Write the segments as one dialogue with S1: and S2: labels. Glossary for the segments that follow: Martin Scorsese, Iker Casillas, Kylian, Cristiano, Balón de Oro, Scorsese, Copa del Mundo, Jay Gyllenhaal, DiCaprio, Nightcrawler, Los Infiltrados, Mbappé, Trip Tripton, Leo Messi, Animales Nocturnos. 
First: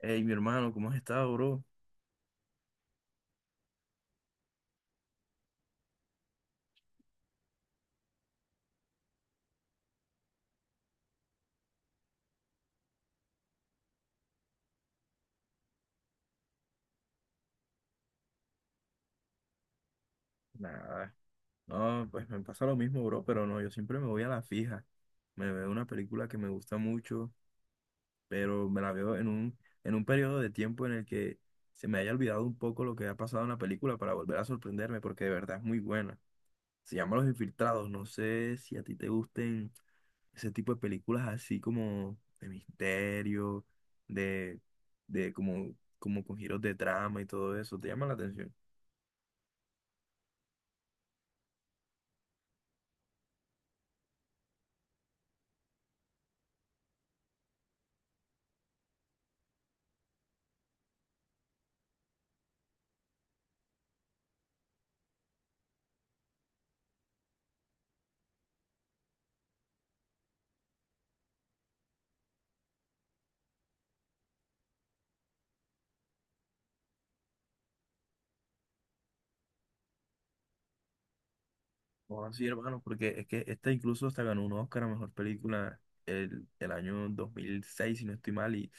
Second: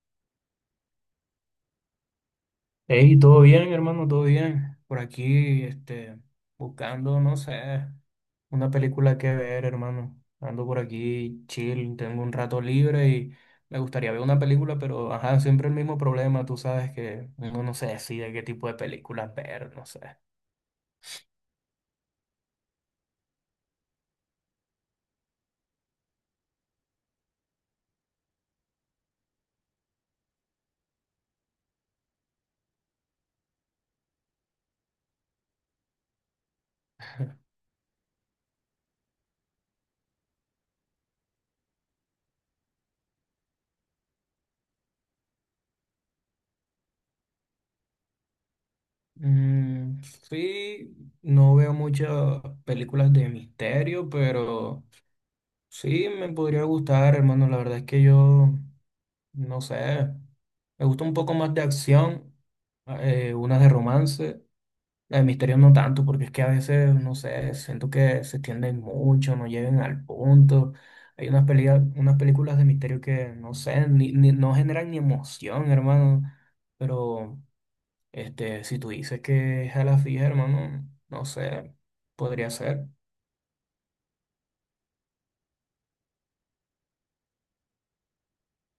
S1: Hey, mi hermano, ¿cómo has estado, bro?
S2: Hey, todo bien, hermano, todo bien. Por aquí, buscando, no sé, una película que ver, hermano. Ando por aquí, chill, tengo un rato libre y me gustaría ver una película, pero, ajá, siempre el mismo problema, tú sabes que uno no se decide qué tipo de películas ver, no sé.
S1: Nada, no, pues me pasa lo mismo, bro, pero no, yo siempre me voy a la fija. Me veo una película que me gusta mucho, pero me la veo en en un periodo de tiempo en el que se me haya olvidado un poco lo que ha pasado en la película para volver a sorprenderme, porque de verdad es muy buena. Se llama Los Infiltrados, no sé si a ti te gusten ese tipo de películas así como de misterio, de, de como, como con giros de trama y todo eso. ¿Te llama la atención?
S2: Mm, sí, no veo muchas películas de misterio, pero sí me podría gustar, hermano. La verdad es que yo no sé, me gusta un poco más de acción, unas de romance, la de misterio no tanto, porque es que a veces, no sé, siento que se extienden mucho, no llegan al punto. Hay unas peleas, unas películas de misterio que, no sé, no generan ni emoción, hermano. Pero, si tú dices que es a la fija, hermano, no sé,
S1: Oh, sí,
S2: podría
S1: hermano,
S2: ser.
S1: porque es que esta incluso hasta ganó un Oscar a mejor película el año 2006, si no estoy mal, y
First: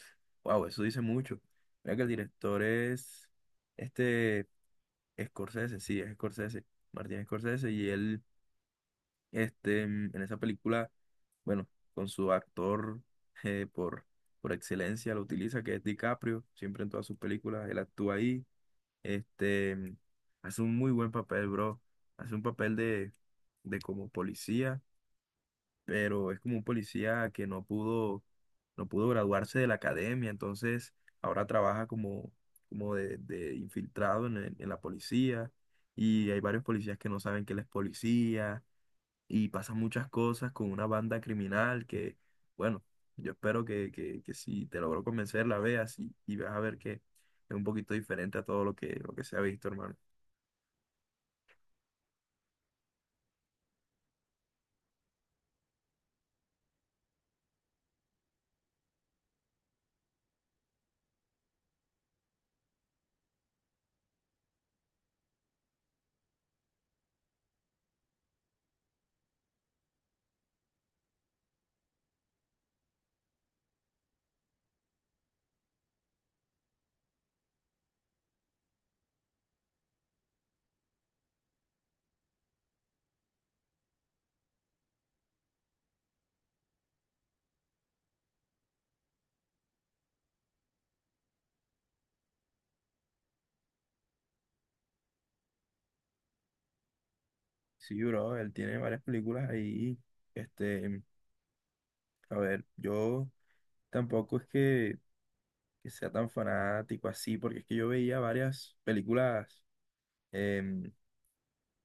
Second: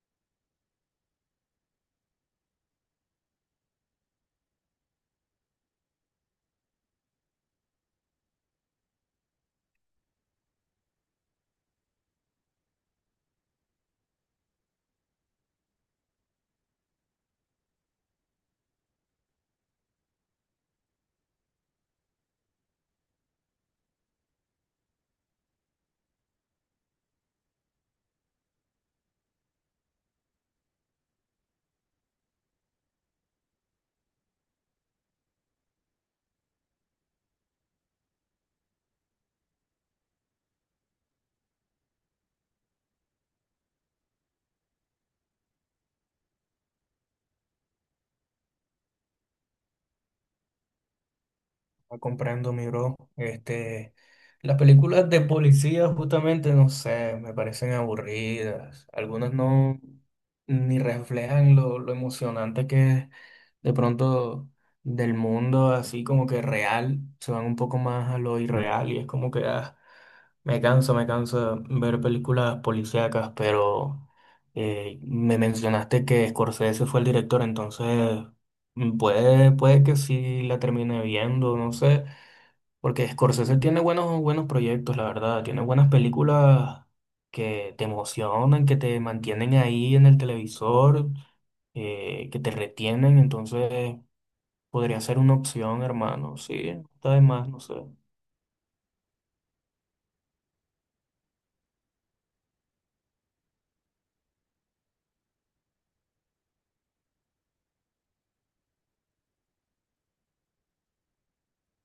S1: wow, eso dice mucho. Mira que el director es este Scorsese, sí, es Scorsese, Martin Scorsese, y él en esa película, bueno, con su actor eh, por, por excelencia lo utiliza, que es DiCaprio. Siempre en todas sus películas él actúa ahí. este, mm, Hace un muy buen papel, bro. Hace un papel de como policía, pero es como un policía que no pudo, no pudo graduarse de la academia, entonces ahora trabaja como, como de infiltrado en, en la policía, y hay varios policías que no saben que él es policía, y pasan muchas cosas con una banda criminal que, bueno, yo espero que, que si te logro convencer la veas, y vas a ver que es un poquito diferente a todo lo que se ha visto, hermano.
S2: Comprendo, mi bro. Las películas de policía, justamente, no sé, me parecen aburridas. Algunas no ni reflejan lo emocionante que es de pronto del mundo, así como que real. Se van un poco más a lo irreal y es como que ah, me canso de ver películas policíacas, pero me mencionaste que Scorsese fue el director, entonces. Puede que sí la termine viendo, no sé. Porque Scorsese tiene buenos proyectos, la verdad. Tiene buenas películas que te emocionan, que te mantienen ahí en el televisor, que te retienen. Entonces podría ser una opción, hermano. Sí, está de más, no sé.
S1: Sí, bro, él tiene varias películas ahí. Este, a ver, yo tampoco es que sea tan fanático así, porque es que yo veía varias películas, em,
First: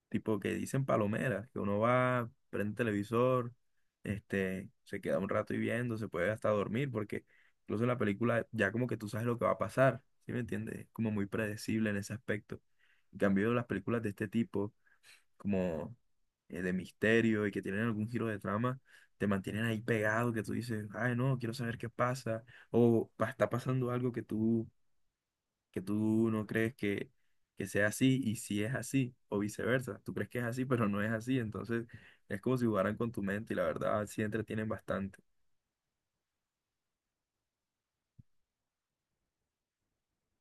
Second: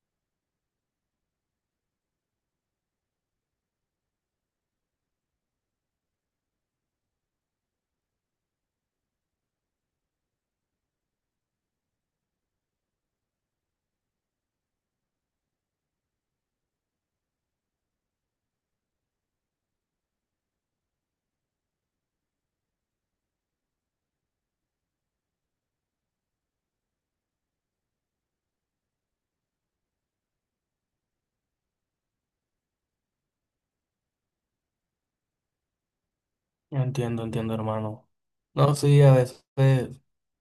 S1: tipo que dicen palomeras, que uno va, prende el televisor, se queda un rato y viendo, se puede hasta dormir, porque incluso en la película ya como que tú sabes lo que va a pasar. ¿Sí me entiendes? Es como muy predecible en ese aspecto. En cambio, las películas de este tipo, como de misterio y que tienen algún giro de trama, te mantienen ahí pegado, que tú dices, ay, no, quiero saber qué pasa, o está pasando algo que tú no crees que sea así, y si es así, o viceversa, tú crees que es así, pero no es así. Entonces es como si jugaran con tu mente, y la verdad sí entretienen bastante.
S2: Entiendo, entiendo, hermano. No, sí, a veces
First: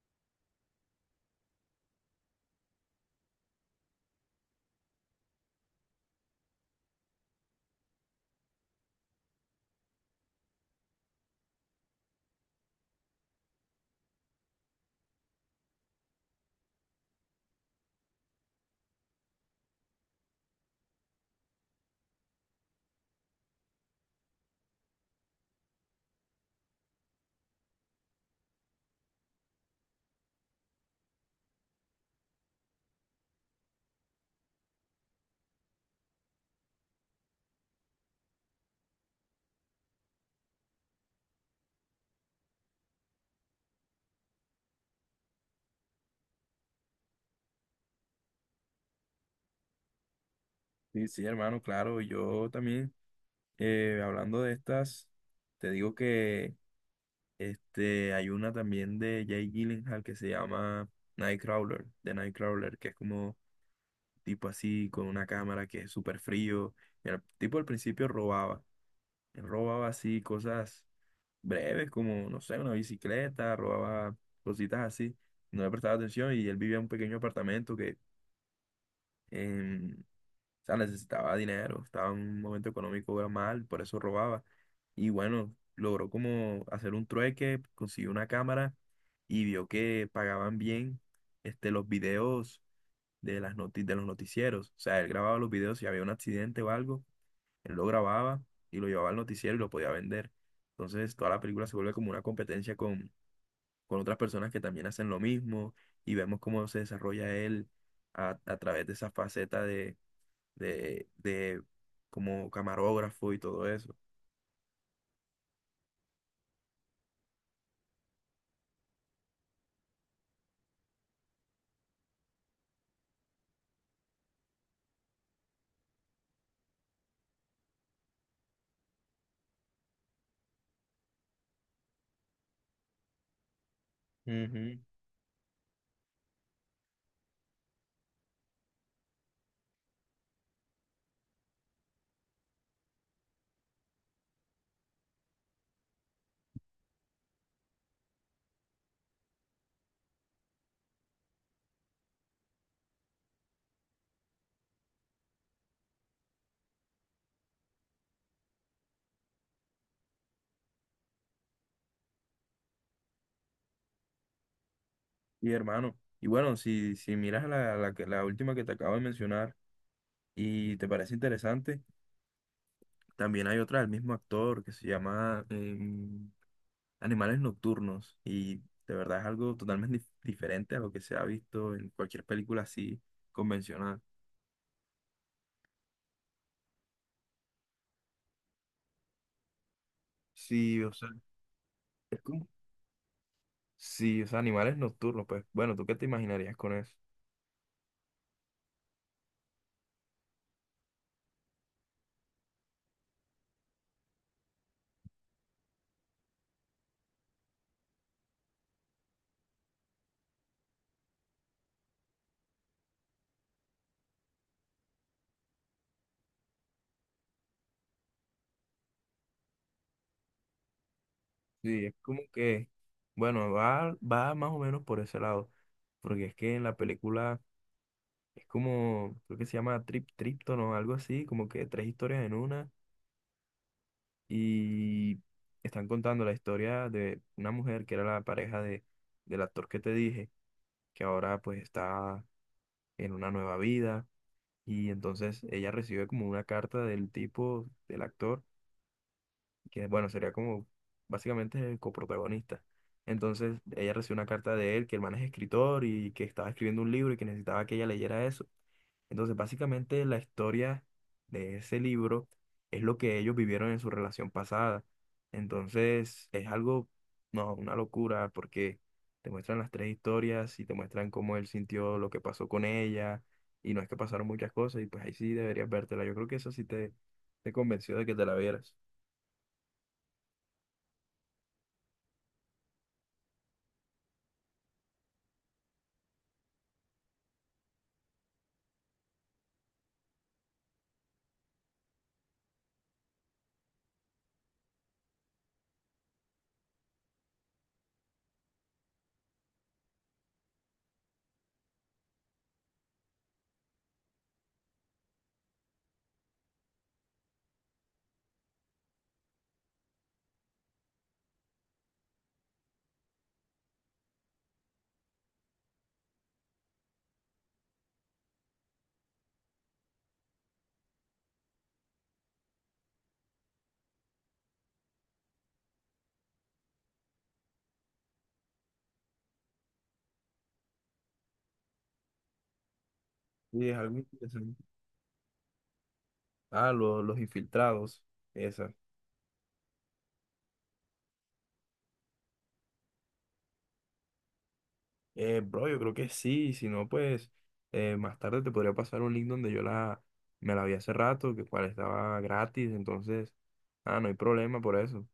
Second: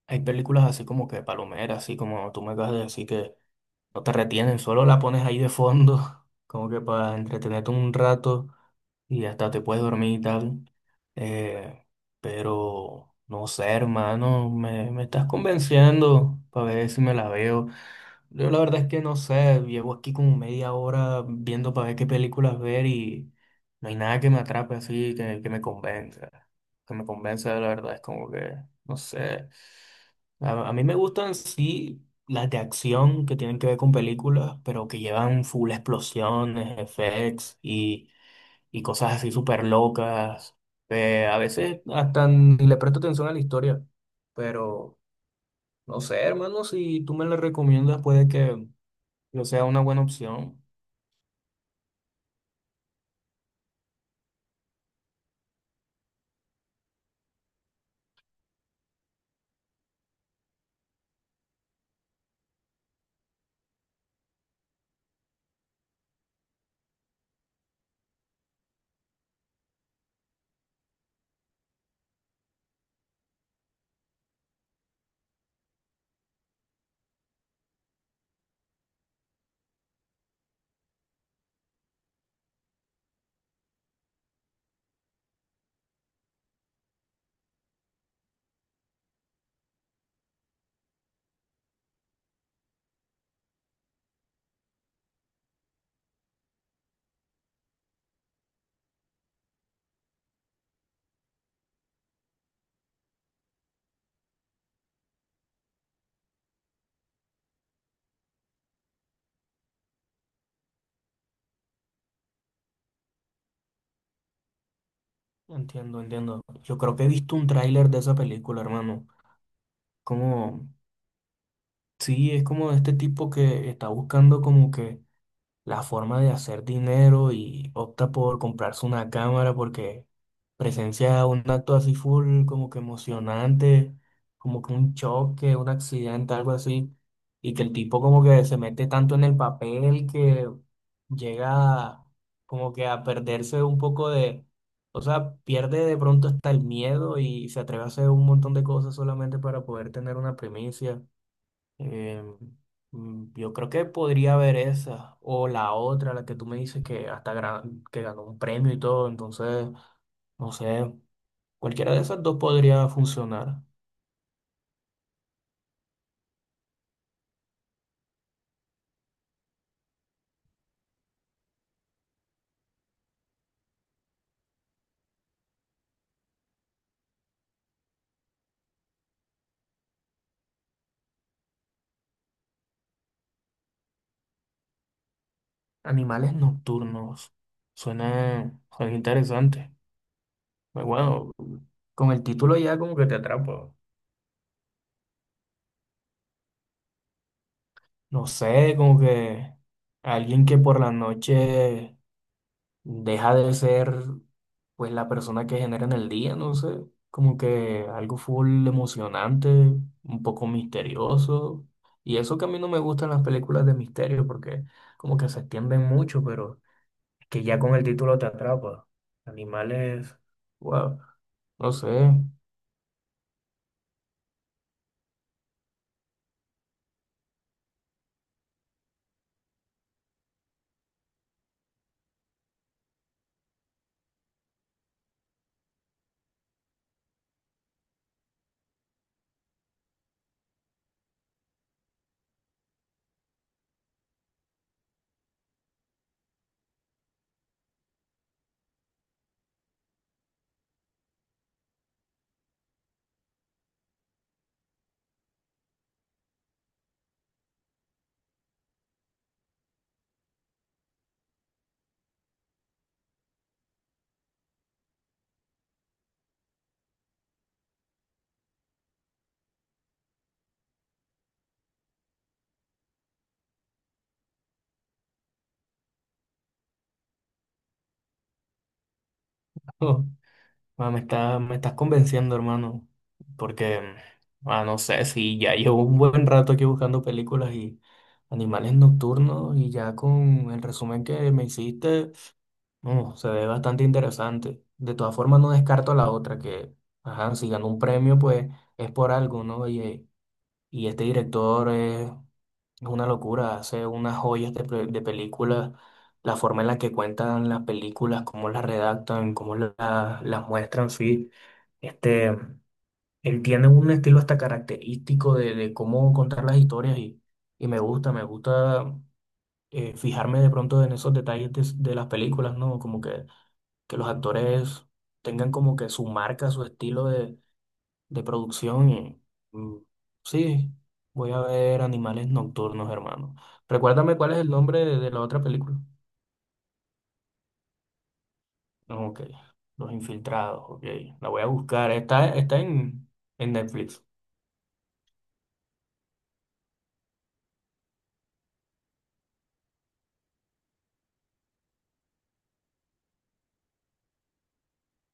S2: hay películas así como que palomeras, así como tú me acabas de decir que no te retienen, solo la pones ahí de fondo, como que para entretenerte un rato, y hasta te puedes dormir y tal. Eh, pero no sé, hermano, me estás convenciendo para ver si me la veo. Yo la verdad es que no sé, llevo aquí como media hora viendo para ver qué películas ver y no hay nada que me atrape así, que me convenza. Que me convenza, la verdad, es como que, no sé. A mí me gustan, sí, las de acción que tienen que ver con películas, pero que llevan full explosiones, effects y cosas así súper locas. A veces hasta ni le presto atención a la historia, pero no sé, hermano, si tú me la recomiendas, puede que no sea una buena opción.
S1: Sí, sí, hermano, claro, yo también, hablando de estas, te digo que... hay una también de Jay Gyllenhaal que se llama Nightcrawler, de Nightcrawler, que es como tipo así con una cámara que es súper frío. Y el tipo al principio robaba, él robaba así cosas breves como, no sé, una bicicleta, robaba cositas así. No le prestaba atención, y él vivía en un pequeño apartamento que, o sea, necesitaba dinero, estaba en un momento económico mal, por eso robaba. Y bueno, logró como hacer un trueque, consiguió una cámara y vio que pagaban bien los videos de los noticieros. O sea, él grababa los videos si había un accidente o algo, él lo grababa y lo llevaba al noticiero y lo podía vender. Entonces toda la película se vuelve como una competencia con otras personas que también hacen lo mismo, y vemos cómo se desarrolla él a través de esa faceta de como camarógrafo y todo eso.
S2: Entiendo, entiendo. Yo creo que he visto un tráiler de esa película, hermano. Como, sí, es como de este tipo que está buscando como que la forma de hacer dinero y opta por comprarse una cámara porque presencia un acto así full, como que emocionante, como que
S1: Ujú.
S2: un choque, un accidente, algo así, y que el tipo como que se mete tanto en el papel que llega como que a perderse un poco de, o sea, pierde de pronto hasta el miedo y se atreve a hacer un montón de cosas solamente para poder tener una primicia. Eh, yo creo que podría haber esa o la otra, la que tú me dices que que ganó un premio y todo, entonces, no sé, cualquiera de esas dos podría funcionar.
S1: Y hermano, y bueno, si, si miras la, la última que te acabo de mencionar y te parece interesante, también hay otra del mismo actor que se llama Animales Nocturnos, y de verdad es algo totalmente diferente a lo que se ha visto en cualquier película así convencional.
S2: Animales nocturnos, suena interesante.
S1: Sí,
S2: Pues
S1: o sea,
S2: bueno, con
S1: es
S2: el
S1: como...
S2: título ya como que te atrapa.
S1: Sí, o sea, Animales Nocturnos, pues bueno, ¿tú qué te imaginarías con eso?
S2: No sé, como que alguien que por la noche deja de ser pues la persona que genera en el día, no sé, como que algo full emocionante, un poco misterioso. Y eso que a mí no me gustan las películas de misterio porque como que se extienden mucho, pero que ya con el título te atrapa. Animales, wow, no
S1: Sí, es
S2: sé.
S1: como que, bueno, va, va más o menos por ese lado, porque es que en la película es como, creo que se llama Trip Tripton o algo así, como que tres historias en una, y están contando la historia de una mujer que era la pareja del actor que te dije, que ahora pues está en una nueva vida, y entonces ella recibe como una carta del tipo, del actor que, bueno, sería como básicamente el coprotagonista. Entonces ella recibió una carta de él, que el man es escritor y que estaba escribiendo un libro y que necesitaba que ella leyera eso. Entonces básicamente la historia de ese libro es lo que ellos vivieron en su relación pasada. Entonces es algo, no, una locura, porque te muestran las tres historias y te muestran cómo él sintió lo que pasó con ella, y no, es que pasaron muchas cosas y pues ahí sí deberías vértela. Yo creo que eso sí te convenció de que te la vieras.
S2: Me estás convenciendo, hermano, porque, ah, no sé, si ya llevo un buen rato aquí buscando películas y animales nocturnos y ya con el resumen que me hiciste, no, se ve bastante interesante. De todas formas, no descarto la otra, que, ajá, si ganó un premio, pues es por algo, ¿no? Y este director es una locura, hace unas joyas de, de películas, la forma en la que cuentan las películas, cómo las redactan, cómo las muestran, sí. Este, Él tiene un estilo hasta característico de cómo contar las historias y me gusta fijarme de pronto en esos detalles de las películas, ¿no? Como que los actores tengan como que su marca, su estilo de producción y mm, sí, voy a ver Animales Nocturnos, hermano.
S1: Sí, es algo
S2: Recuérdame cuál es el
S1: interesante.
S2: nombre de la otra película.
S1: Ah, los infiltrados, esa.
S2: Ok, Los Infiltrados, ok, la voy a buscar, está, está en Netflix.
S1: Bro, yo creo que sí, si no, pues más tarde te podría pasar un link donde yo la, me la vi hace rato, que cual estaba gratis, entonces, ah, no hay problema por eso.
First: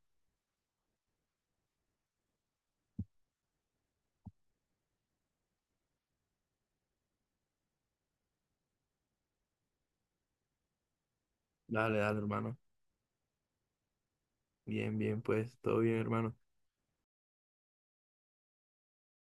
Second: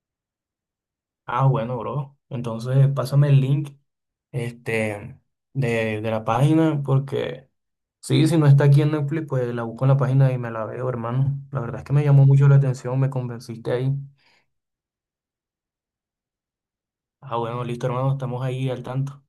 S2: Ah, bueno, bro. Entonces, pásame el link, este, de la página, porque sí, si no está aquí en Netflix, pues la busco en la página y me la veo, hermano. La verdad es que
S1: Dale,
S2: me
S1: dale,
S2: llamó mucho la
S1: hermano.
S2: atención, me convenciste ahí.
S1: Bien, bien, pues, todo bien, hermano.
S2: Ah, bueno, listo, hermano, estamos ahí al tanto.